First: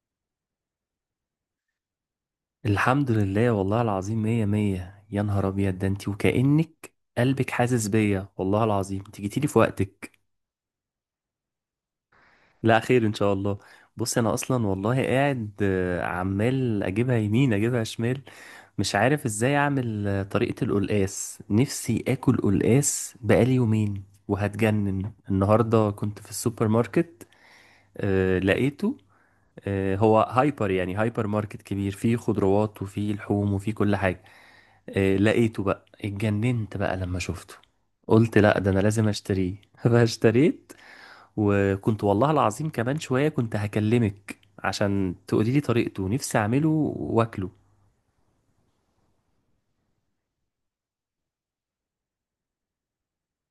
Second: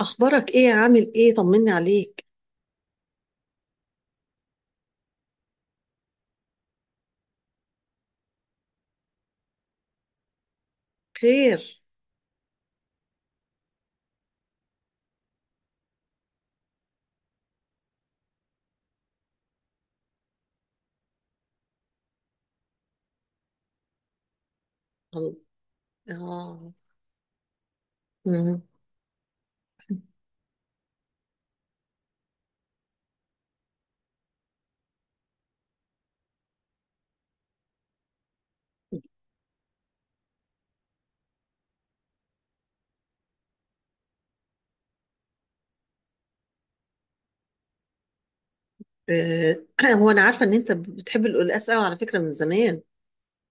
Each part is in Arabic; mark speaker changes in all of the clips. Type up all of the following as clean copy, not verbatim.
Speaker 1: اخبارك ايه؟ عامل ايه؟ طمني عليك.
Speaker 2: الحمد لله، والله العظيم مية مية. يا نهار أبيض، ده انتي وكأنك قلبك حاسس بيا. والله العظيم انت جيتيلي في وقتك.
Speaker 1: خير؟
Speaker 2: لا خير إن شاء الله. بص، أنا أصلا والله قاعد عمال أجيبها يمين أجيبها شمال، مش عارف إزاي أعمل. طريقة القلقاس، نفسي آكل قلقاس بقالي يومين وهتجنن.
Speaker 1: الله.
Speaker 2: النهاردة كنت في السوبر
Speaker 1: اه.
Speaker 2: ماركت،
Speaker 1: مم.
Speaker 2: لقيته. هو هايبر، يعني هايبر ماركت كبير فيه خضروات وفيه لحوم وفيه كل حاجة. إيه لقيته بقى، اتجننت بقى لما شفته. قلت لا ده انا لازم اشتريه فاشتريت. وكنت والله العظيم كمان شوية كنت هكلمك عشان تقولي لي طريقته، نفسي اعمله واكله.
Speaker 1: آه، هو انا عارفه ان انت بتحب القلقاس قوي على فكره من زمان،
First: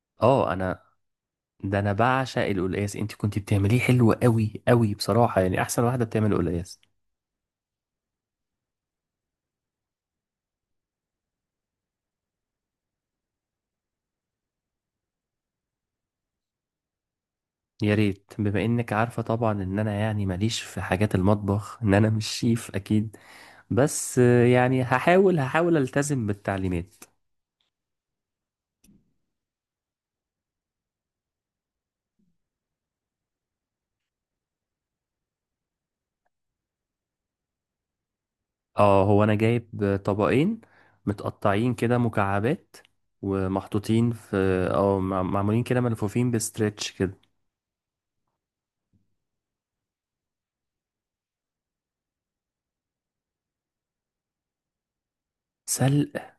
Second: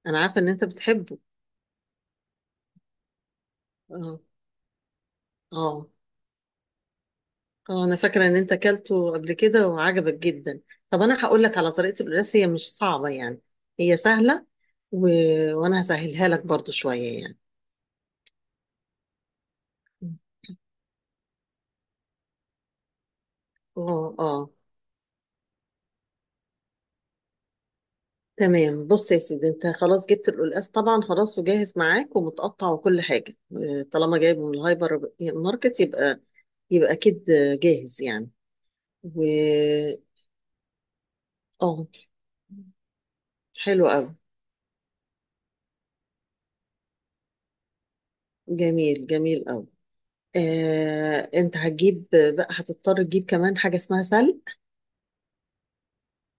Speaker 1: انا عارفه ان
Speaker 2: اه،
Speaker 1: انت
Speaker 2: انا
Speaker 1: بتحبه.
Speaker 2: ده انا بعشق القلقاس. انت كنت بتعمليه حلو
Speaker 1: اه،
Speaker 2: قوي قوي بصراحة، يعني احسن
Speaker 1: اه.
Speaker 2: واحدة بتعمل قلقاس.
Speaker 1: انا فاكره ان انت اكلته قبل كده وعجبك جدا. طب انا هقول لك على طريقه القلقاس، هي مش صعبه يعني، هي سهله. و... وانا هسهلها لك برضو شويه يعني.
Speaker 2: يا ريت، بما انك عارفة طبعا ان انا يعني ماليش في حاجات المطبخ، ان انا مش شيف اكيد.
Speaker 1: اه،
Speaker 2: بس،
Speaker 1: اه،
Speaker 2: يعني هحاول التزم بالتعليمات.
Speaker 1: تمام. بص يا سيدي، انت خلاص جبت القلقاس طبعا، خلاص وجاهز معاك ومتقطع وكل حاجه. اه، طالما جايبه من الهايبر ماركت، يبقى اكيد جاهز يعني.
Speaker 2: اه،
Speaker 1: و
Speaker 2: هو انا جايب طبقين متقطعين
Speaker 1: اه،
Speaker 2: كده مكعبات،
Speaker 1: حلو قوي.
Speaker 2: ومحطوطين في، اه معمولين كده ملفوفين بستريتش كده.
Speaker 1: جميل، جميل قوي. انت هتجيب بقى، هتضطر تجيب كمان حاجه اسمها سلق.
Speaker 2: سلق.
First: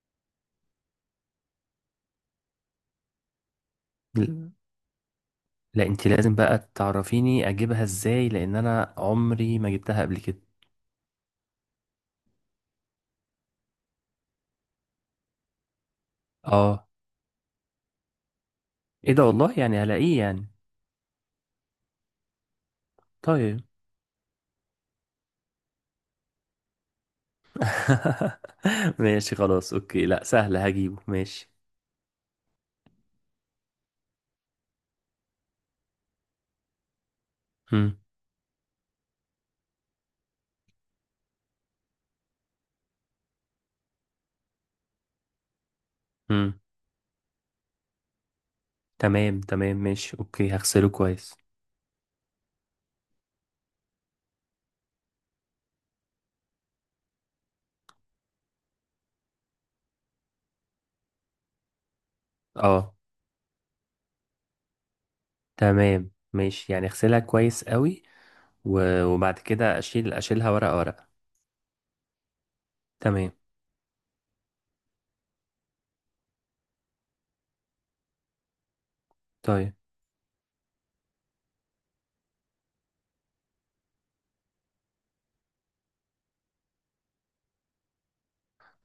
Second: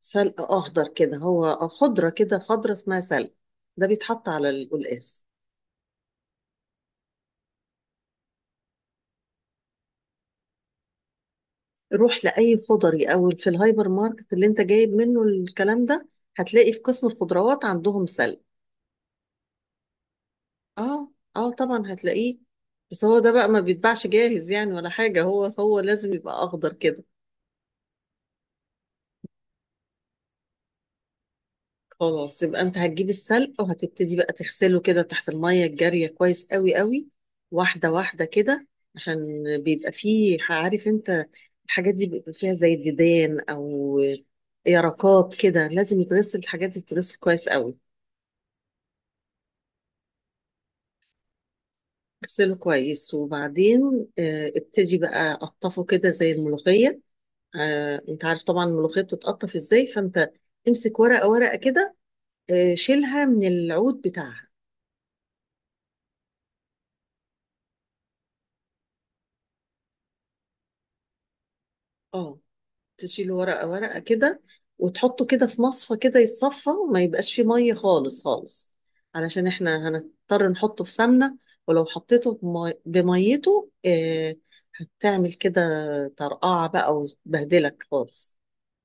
Speaker 1: سلق اخضر كده، هو خضره كده، خضره اسمها سلق، ده بيتحط على
Speaker 2: ل-
Speaker 1: القلقاس.
Speaker 2: لا انت لازم بقى تعرفيني اجيبها ازاي، لان انا عمري ما جبتها قبل كده.
Speaker 1: روح لأي خضري أو في الهايبر ماركت اللي أنت جايب منه الكلام ده، هتلاقي في
Speaker 2: اه،
Speaker 1: قسم الخضروات عندهم سلق.
Speaker 2: ايه ده والله، يعني هلاقيه يعني؟
Speaker 1: اه، اه طبعا هتلاقيه. بس هو ده بقى
Speaker 2: طيب.
Speaker 1: ما بيتباعش جاهز يعني ولا حاجة، هو لازم يبقى أخضر كده.
Speaker 2: ماشي، خلاص اوكي، لا سهل هجيبه ماشي.
Speaker 1: خلاص، يبقى أنت هتجيب السلق وهتبتدي بقى تغسله كده تحت المية الجارية كويس قوي قوي، واحدة
Speaker 2: هم.
Speaker 1: واحدة كده. عشان بيبقى فيه، عارف أنت، الحاجات دي بيبقى فيها زي الديدان أو يرقات كده، لازم يتغسل،
Speaker 2: هم.
Speaker 1: الحاجات دي تتغسل كويس قوي.
Speaker 2: تمام تمام ماشي، اوكي هغسله كويس.
Speaker 1: اغسله كويس وبعدين ابتدي بقى قطفه كده زي الملوخية. انت عارف طبعا الملوخية بتتقطف ازاي، فانت امسك ورقة ورقة كده،
Speaker 2: اه
Speaker 1: شيلها من العود بتاعها.
Speaker 2: تمام ماشي، يعني اغسلها كويس قوي، وبعد كده اشيل، اشيلها ورقة ورقة.
Speaker 1: اه، تشيل
Speaker 2: تمام.
Speaker 1: ورقة ورقة كده، وتحطه كده في مصفى كده يتصفى وما يبقاش فيه مية خالص خالص، علشان
Speaker 2: طيب.
Speaker 1: احنا هنضطر نحطه في سمنة. ولو حطيته بميته هتعمل كده طرقعة بقى وتبهدلك خالص.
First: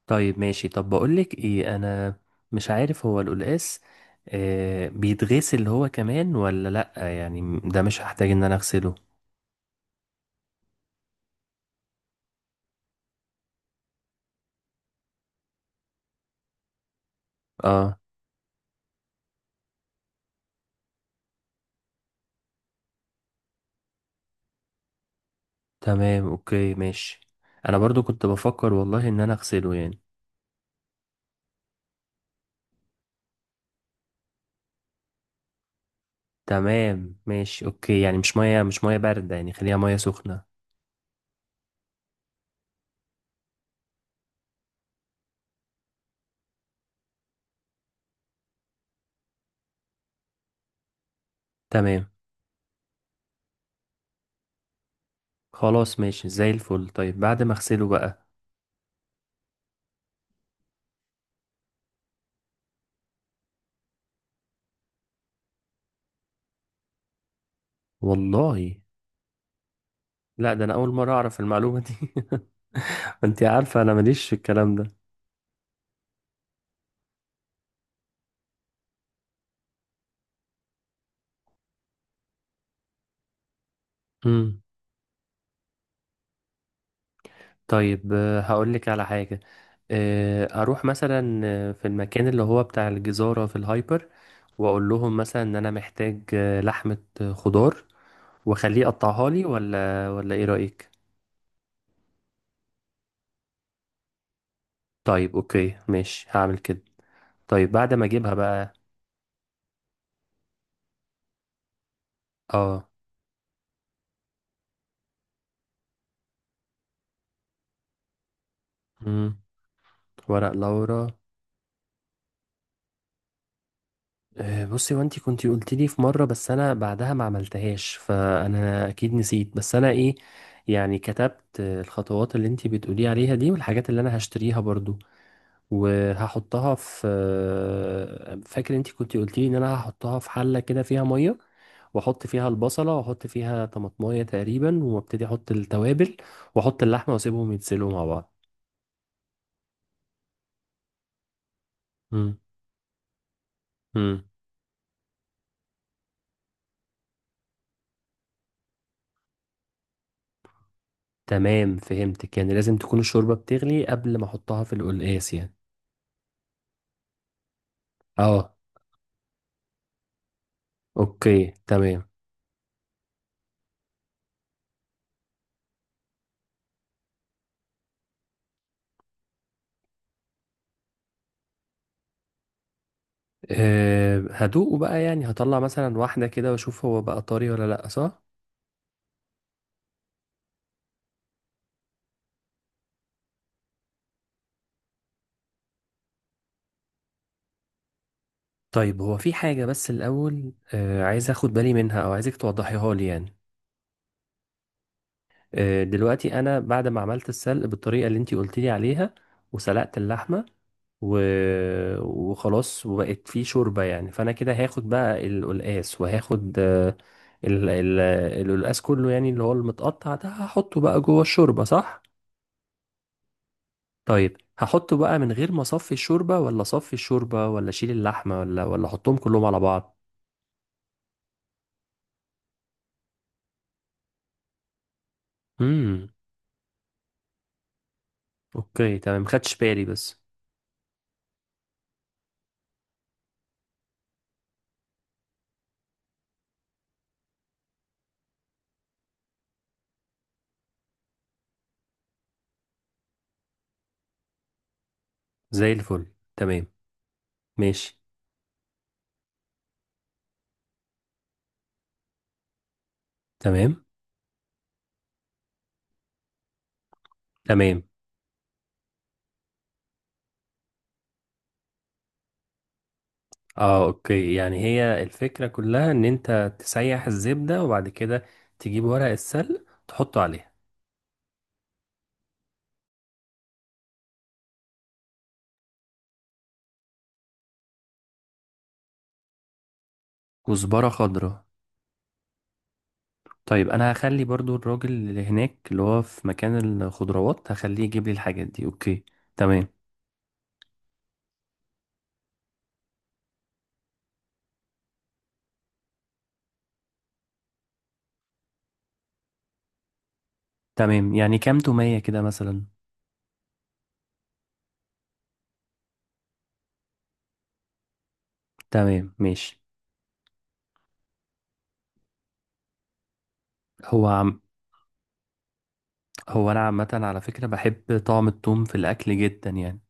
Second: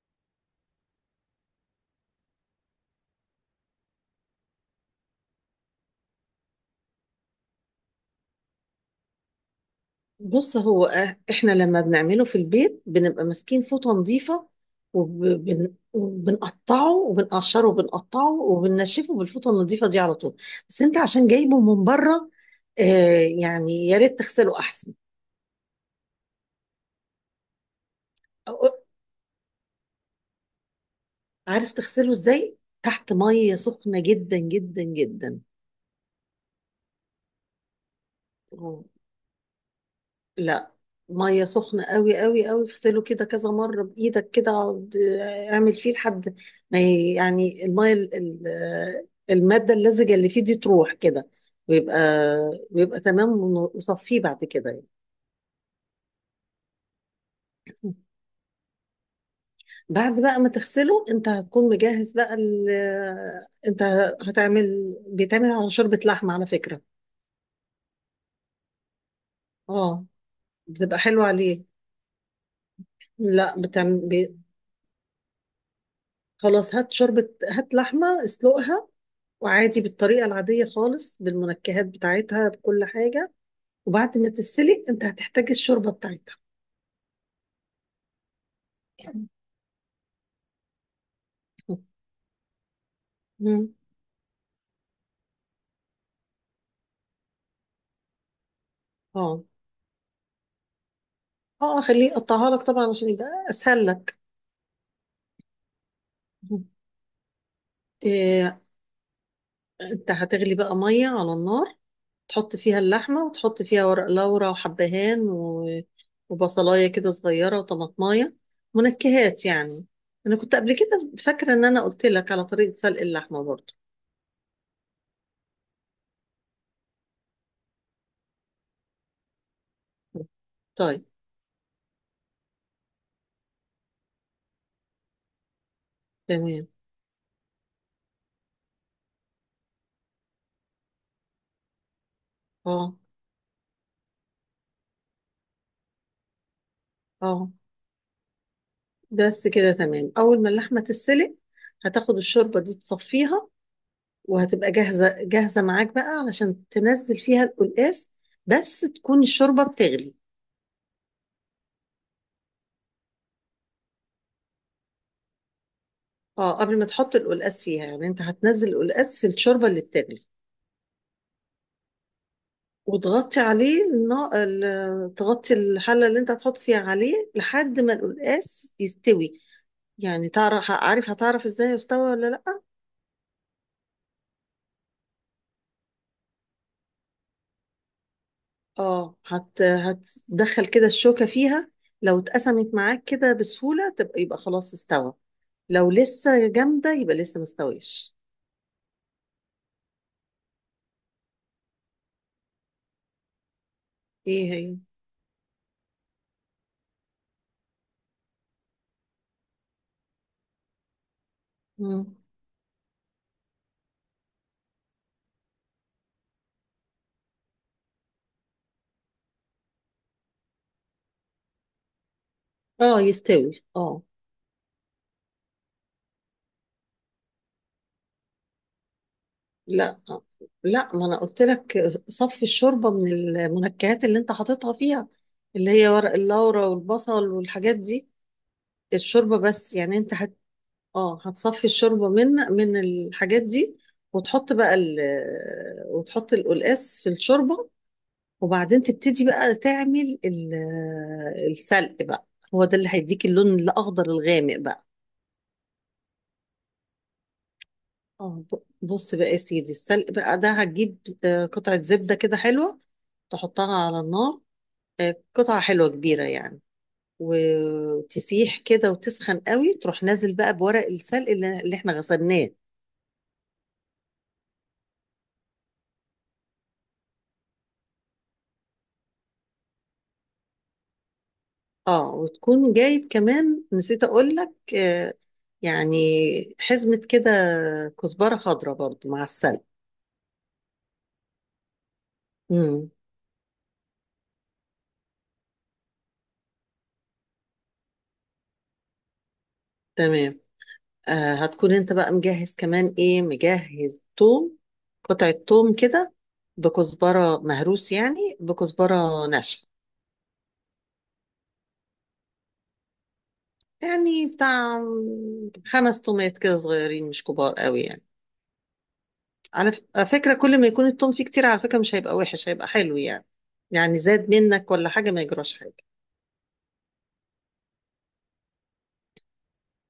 Speaker 2: طيب ماشي. طب بقولك ايه، انا مش عارف هو القلقاس آه بيتغسل هو كمان ولا لأ؟ يعني ده مش هحتاج ان انا اغسله؟
Speaker 1: بص، احنا لما بنعمله في البيت بنبقى ماسكين فوطة نظيفة، وبنقطعه وبنقشره
Speaker 2: اه
Speaker 1: وبنقطعه وبننشفه بالفوطة النظيفة دي على طول. بس انت عشان جايبه من بره، آه يعني يا ريت تغسله احسن.
Speaker 2: تمام اوكي ماشي، انا برضو كنت بفكر
Speaker 1: أو-
Speaker 2: والله ان انا اغسله يعني.
Speaker 1: عارف تغسله ازاي؟ تحت مية سخنة جدا جدا جدا.
Speaker 2: تمام ماشي اوكي، يعني مش مية، مش مية باردة يعني، خليها مية سخنة.
Speaker 1: لا، ميه سخنه قوي قوي قوي، اغسله كده كذا مره بايدك كده، اقعد اعمل فيه لحد ما يعني الميه الماده اللزجه اللي فيه دي تروح كده، ويبقى
Speaker 2: تمام.
Speaker 1: ويبقى تمام، وصفيه بعد كده يعني.
Speaker 2: خلاص ماشي، زي الفل. طيب بعد ما اغسله بقى؟
Speaker 1: بعد بقى ما تغسله، انت هتكون مجهز بقى انت بيتعمل على شوربه لحمه على فكره.
Speaker 2: والله؟
Speaker 1: اه،
Speaker 2: لا ده انا اول
Speaker 1: بتبقى
Speaker 2: مرة
Speaker 1: حلوه
Speaker 2: اعرف
Speaker 1: عليه.
Speaker 2: المعلومة دي. انت
Speaker 1: لا،
Speaker 2: عارفة انا
Speaker 1: بتعمل
Speaker 2: ماليش في
Speaker 1: بي...
Speaker 2: الكلام ده.
Speaker 1: خلاص، هات شوربه، هات لحمه، اسلقها، وعادي بالطريقة العادية خالص بالمنكهات بتاعتها بكل حاجة، وبعد ما
Speaker 2: امم.
Speaker 1: تتسلق انت هتحتاج الشوربة بتاعتها.
Speaker 2: طيب، هقول لك على حاجة. اروح مثلا في المكان اللي هو بتاع الجزارة في
Speaker 1: مم.
Speaker 2: الهايبر، واقول لهم مثلا ان انا محتاج لحمة، خضار، واخليه يقطعها
Speaker 1: اه،
Speaker 2: لي، ولا ولا ايه رأيك؟
Speaker 1: اه، خليه يقطعها لك طبعا عشان يبقى اسهل لك.
Speaker 2: طيب اوكي ماشي هعمل
Speaker 1: مم.
Speaker 2: كده. طيب بعد ما اجيبها
Speaker 1: إيه،
Speaker 2: بقى؟
Speaker 1: انت هتغلي بقى مية على النار، تحط فيها
Speaker 2: اه.
Speaker 1: اللحمة وتحط فيها ورق لورا وحبهان وبصلاية كده صغيرة وطماطماية،
Speaker 2: امم.
Speaker 1: منكهات يعني. انا
Speaker 2: ورق
Speaker 1: كنت قبل
Speaker 2: لورا.
Speaker 1: كده فاكرة ان انا قلت لك على طريقة سلق اللحمة برضو.
Speaker 2: بصي، وانتي كنتي قلت لي في مرة، بس انا بعدها ما عملتهاش فانا اكيد نسيت، بس انا ايه، يعني
Speaker 1: طيب.
Speaker 2: كتبت الخطوات اللي انتي بتقولي عليها دي، والحاجات اللي انا هشتريها برضو.
Speaker 1: تمام.
Speaker 2: وهحطها في، فاكر انتي كنتي قلت لي ان انا هحطها في حلة كده فيها مية، واحط فيها البصلة،
Speaker 1: اه،
Speaker 2: واحط فيها طماطماية تقريبا، وابتدي احط التوابل، واحط اللحمة،
Speaker 1: اه،
Speaker 2: واسيبهم يتسلقوا مع بعض.
Speaker 1: بس كده تمام، اول ما اللحمه تتسلق، هتاخد
Speaker 2: مم.
Speaker 1: الشوربه دي تصفيها،
Speaker 2: مم.
Speaker 1: وهتبقى جاهزه جاهزه معاك بقى علشان تنزل فيها القلقاس، بس تكون الشوربه بتغلي.
Speaker 2: تمام فهمتك، يعني لازم تكون الشوربة بتغلي قبل ما احطها في القلقاس يعني.
Speaker 1: اه، قبل ما تحط القلقاس فيها يعني، انت
Speaker 2: اه
Speaker 1: هتنزل القلقاس في الشوربه اللي بتغلي،
Speaker 2: اوكي تمام.
Speaker 1: وتغطي عليه تغطي الحله اللي انت هتحط فيها عليه لحد ما القلقاس يستوي. يعني عارف، هتعرف ازاي يستوى ولا لا؟
Speaker 2: أه هدوقه بقى، يعني هطلع مثلا واحدة كده واشوف هو بقى طري ولا لأ، صح؟
Speaker 1: اه، هتدخل كده الشوكة فيها، لو اتقسمت معاك كده بسهولة يبقى خلاص استوى، لو لسه جامدة يبقى لسه مستويش.
Speaker 2: طيب هو في حاجة بس الأول أه عايز اخد بالي منها، او عايزك توضحيها لي يعني.
Speaker 1: ايه هي؟
Speaker 2: أه دلوقتي انا بعد ما عملت السلق بالطريقة اللي انتي قلت لي عليها، وسلقت اللحمة و...
Speaker 1: مم.
Speaker 2: وخلاص وبقت فيه شوربة يعني، فانا كده هاخد بقى القلقاس، وهاخد أه ال... ال... القلقاس كله، يعني اللي هو المتقطع ده هحطه بقى جوه الشوربة، صح؟
Speaker 1: اه، يستوي، اه.
Speaker 2: طيب هحطه بقى من غير ما اصفي الشوربه؟ ولا اصفي الشوربه، ولا اشيل اللحمه، ولا ولا احطهم كلهم على بعض؟
Speaker 1: لا، لا، ما انا قلت لك صفي الشوربة من المنكهات اللي انت حاططها فيها، اللي هي
Speaker 2: امم.
Speaker 1: ورق اللورا والبصل والحاجات دي.
Speaker 2: اوكي تمام،
Speaker 1: الشوربة
Speaker 2: خدش
Speaker 1: بس
Speaker 2: بالي
Speaker 1: يعني، انت
Speaker 2: بس.
Speaker 1: اه، هتصفي الشوربة من الحاجات دي، وتحط بقى ال... وتحط القلقاس في الشوربة، وبعدين تبتدي بقى تعمل السلق بقى، هو ده اللي هيديك اللون الاخضر الغامق بقى.
Speaker 2: زي الفل. تمام ماشي.
Speaker 1: اه، بص بقى يا سيدي، السلق بقى ده هتجيب قطعة زبدة كده حلوة،
Speaker 2: تمام.
Speaker 1: تحطها على النار، قطعة حلوة كبيرة يعني،
Speaker 2: تمام.
Speaker 1: وتسيح كده وتسخن قوي، تروح نازل بقى بورق السلق اللي احنا غسلناه.
Speaker 2: اه اوكي، يعني هي الفكره كلها ان انت تسيح الزبده، وبعد كده تجيب ورق السلق تحطه عليها.
Speaker 1: اه، وتكون جايب كمان، نسيت اقول لك يعني حزمة كده كزبرة خضراء برضو مع السلق.
Speaker 2: كزبره خضراء.
Speaker 1: امم،
Speaker 2: طيب انا هخلي برضو الراجل اللي هناك اللي هو في مكان الخضروات هخليه يجيب لي الحاجات دي، اوكي. تمام.
Speaker 1: تمام. هتكون انت بقى مجهز كمان ايه، مجهز توم، قطعة توم كده بكزبرة مهروس يعني بكزبرة ناشفة،
Speaker 2: تمام، يعني كام تومية كده مثلا؟
Speaker 1: يعني بتاع خمس تومات كده صغيرين مش كبار قوي يعني.
Speaker 2: تمام ماشي.
Speaker 1: على فكرة كل ما يكون التوم فيه كتير على فكرة مش هيبقى وحش، هيبقى حلو يعني، يعني
Speaker 2: هو
Speaker 1: زاد
Speaker 2: عم
Speaker 1: منك ولا حاجة، ما يجراش حاجة.
Speaker 2: هو انا عامه على فكره بحب طعم التوم في الاكل جدا يعني.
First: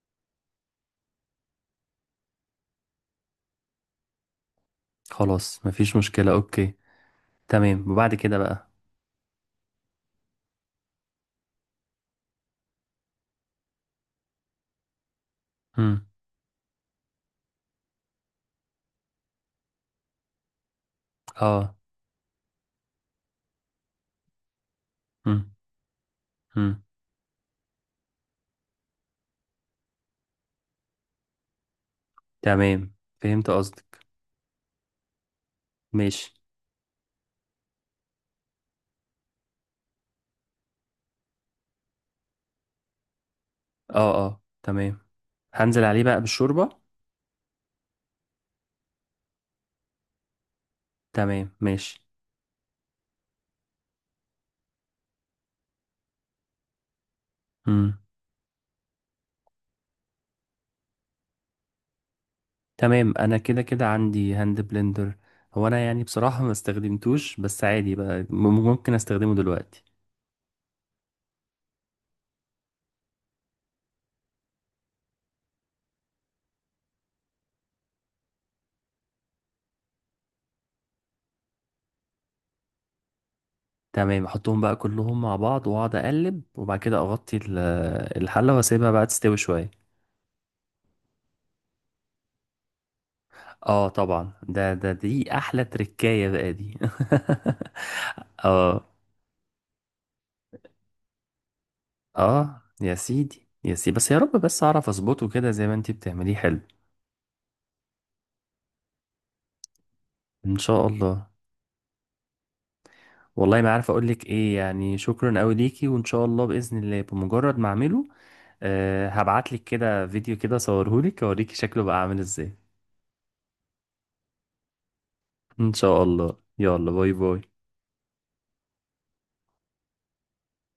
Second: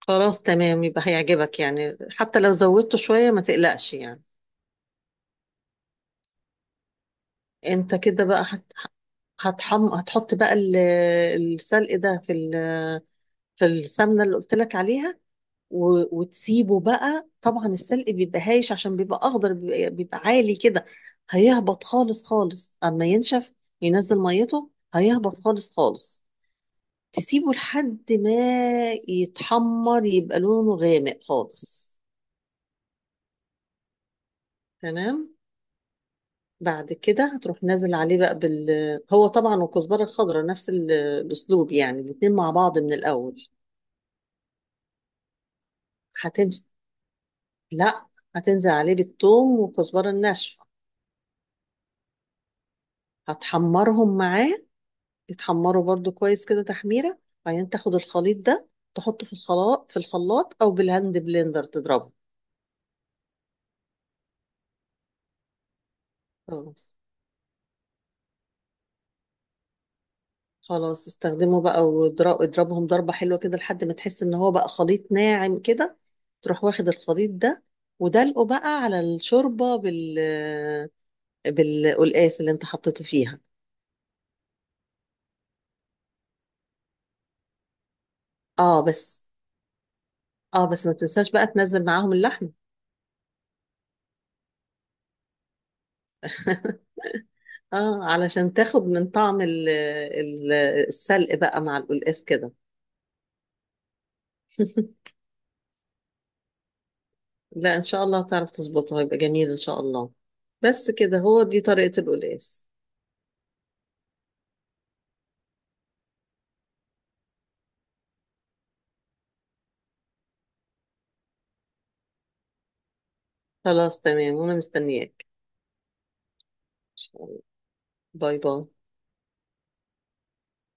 Speaker 1: خلاص، تمام، يبقى هيعجبك يعني، حتى لو زودته شوية ما تقلقش يعني.
Speaker 2: خلاص مفيش مشكله، اوكي. تمام.
Speaker 1: انت
Speaker 2: وبعد
Speaker 1: كده
Speaker 2: كده
Speaker 1: بقى
Speaker 2: بقى؟
Speaker 1: هتحط بقى السلق ده في في السمنة اللي قلت لك عليها،
Speaker 2: امم.
Speaker 1: وتسيبه بقى، طبعا السلق بيبقى هايش عشان بيبقى أخضر، بيبقى عالي كده،
Speaker 2: اه.
Speaker 1: هيهبط خالص خالص أما ينشف، ينزل ميته هيهبط
Speaker 2: امم.
Speaker 1: خالص خالص،
Speaker 2: امم.
Speaker 1: تسيبه لحد ما يتحمر، يبقى لونه غامق خالص.
Speaker 2: تمام فهمت قصدك.
Speaker 1: تمام.
Speaker 2: ماشي.
Speaker 1: بعد كده هتروح نازل عليه بقى هو طبعا، والكزبرة الخضراء نفس الأسلوب يعني، الاتنين مع بعض من الأول.
Speaker 2: اه اه تمام. هنزل عليه بقى
Speaker 1: هتمشي.
Speaker 2: بالشوربه.
Speaker 1: لا، هتنزل عليه بالثوم والكزبرة الناشفة،
Speaker 2: تمام ماشي.
Speaker 1: هتحمرهم معاه، يتحمروا برضو كويس كده تحميرة. بعدين تاخد
Speaker 2: امم.
Speaker 1: الخليط ده تحطه في الخلاط، او بالهاند بلندر تضربه.
Speaker 2: تمام انا كده كده عندي هاند بلندر. هو انا يعني بصراحه ما
Speaker 1: خلاص،
Speaker 2: استخدمتوش، بس عادي بقى ممكن استخدمه دلوقتي.
Speaker 1: خلاص استخدمه بقى، اضربهم ضربة حلوة كده لحد ما تحس ان هو بقى خليط ناعم كده. تروح واخد الخليط ده ودلقه بقى على الشوربة بالقلقاس اللي انت حطيته فيها.
Speaker 2: تمام احطهم بقى كلهم مع بعض واقعد اقلب، وبعد كده اغطي الحله
Speaker 1: اه
Speaker 2: واسيبها بقى
Speaker 1: بس،
Speaker 2: تستوي شويه.
Speaker 1: ما تنساش بقى تنزل معاهم اللحم.
Speaker 2: اه طبعا، ده ده دي احلى تركايه بقى دي.
Speaker 1: اه، علشان تاخد
Speaker 2: اه.
Speaker 1: من طعم ال- السلق بقى مع القلقاس كده.
Speaker 2: اه يا سيدي، يا سيدي، بس يا رب بس اعرف اظبطه كده زي ما انتي بتعمليه حلو.
Speaker 1: لا، ان شاء الله تعرف تظبطها، يبقى جميل ان شاء الله.
Speaker 2: ان شاء
Speaker 1: بس كده،
Speaker 2: الله.
Speaker 1: هو دي طريقة القلقاس.
Speaker 2: والله ما عارف اقول لك ايه، يعني شكرا قوي ليكي، وان شاء الله باذن الله بمجرد ما اعمله أه هبعت لك كده فيديو كده، صورهولك اوريكي شكله بقى عامل ازاي.
Speaker 1: خلاص، تمام، وانا مستنياك.
Speaker 2: ان شاء الله، يلا
Speaker 1: ان
Speaker 2: باي
Speaker 1: شاء
Speaker 2: باي.
Speaker 1: الله. باي باي.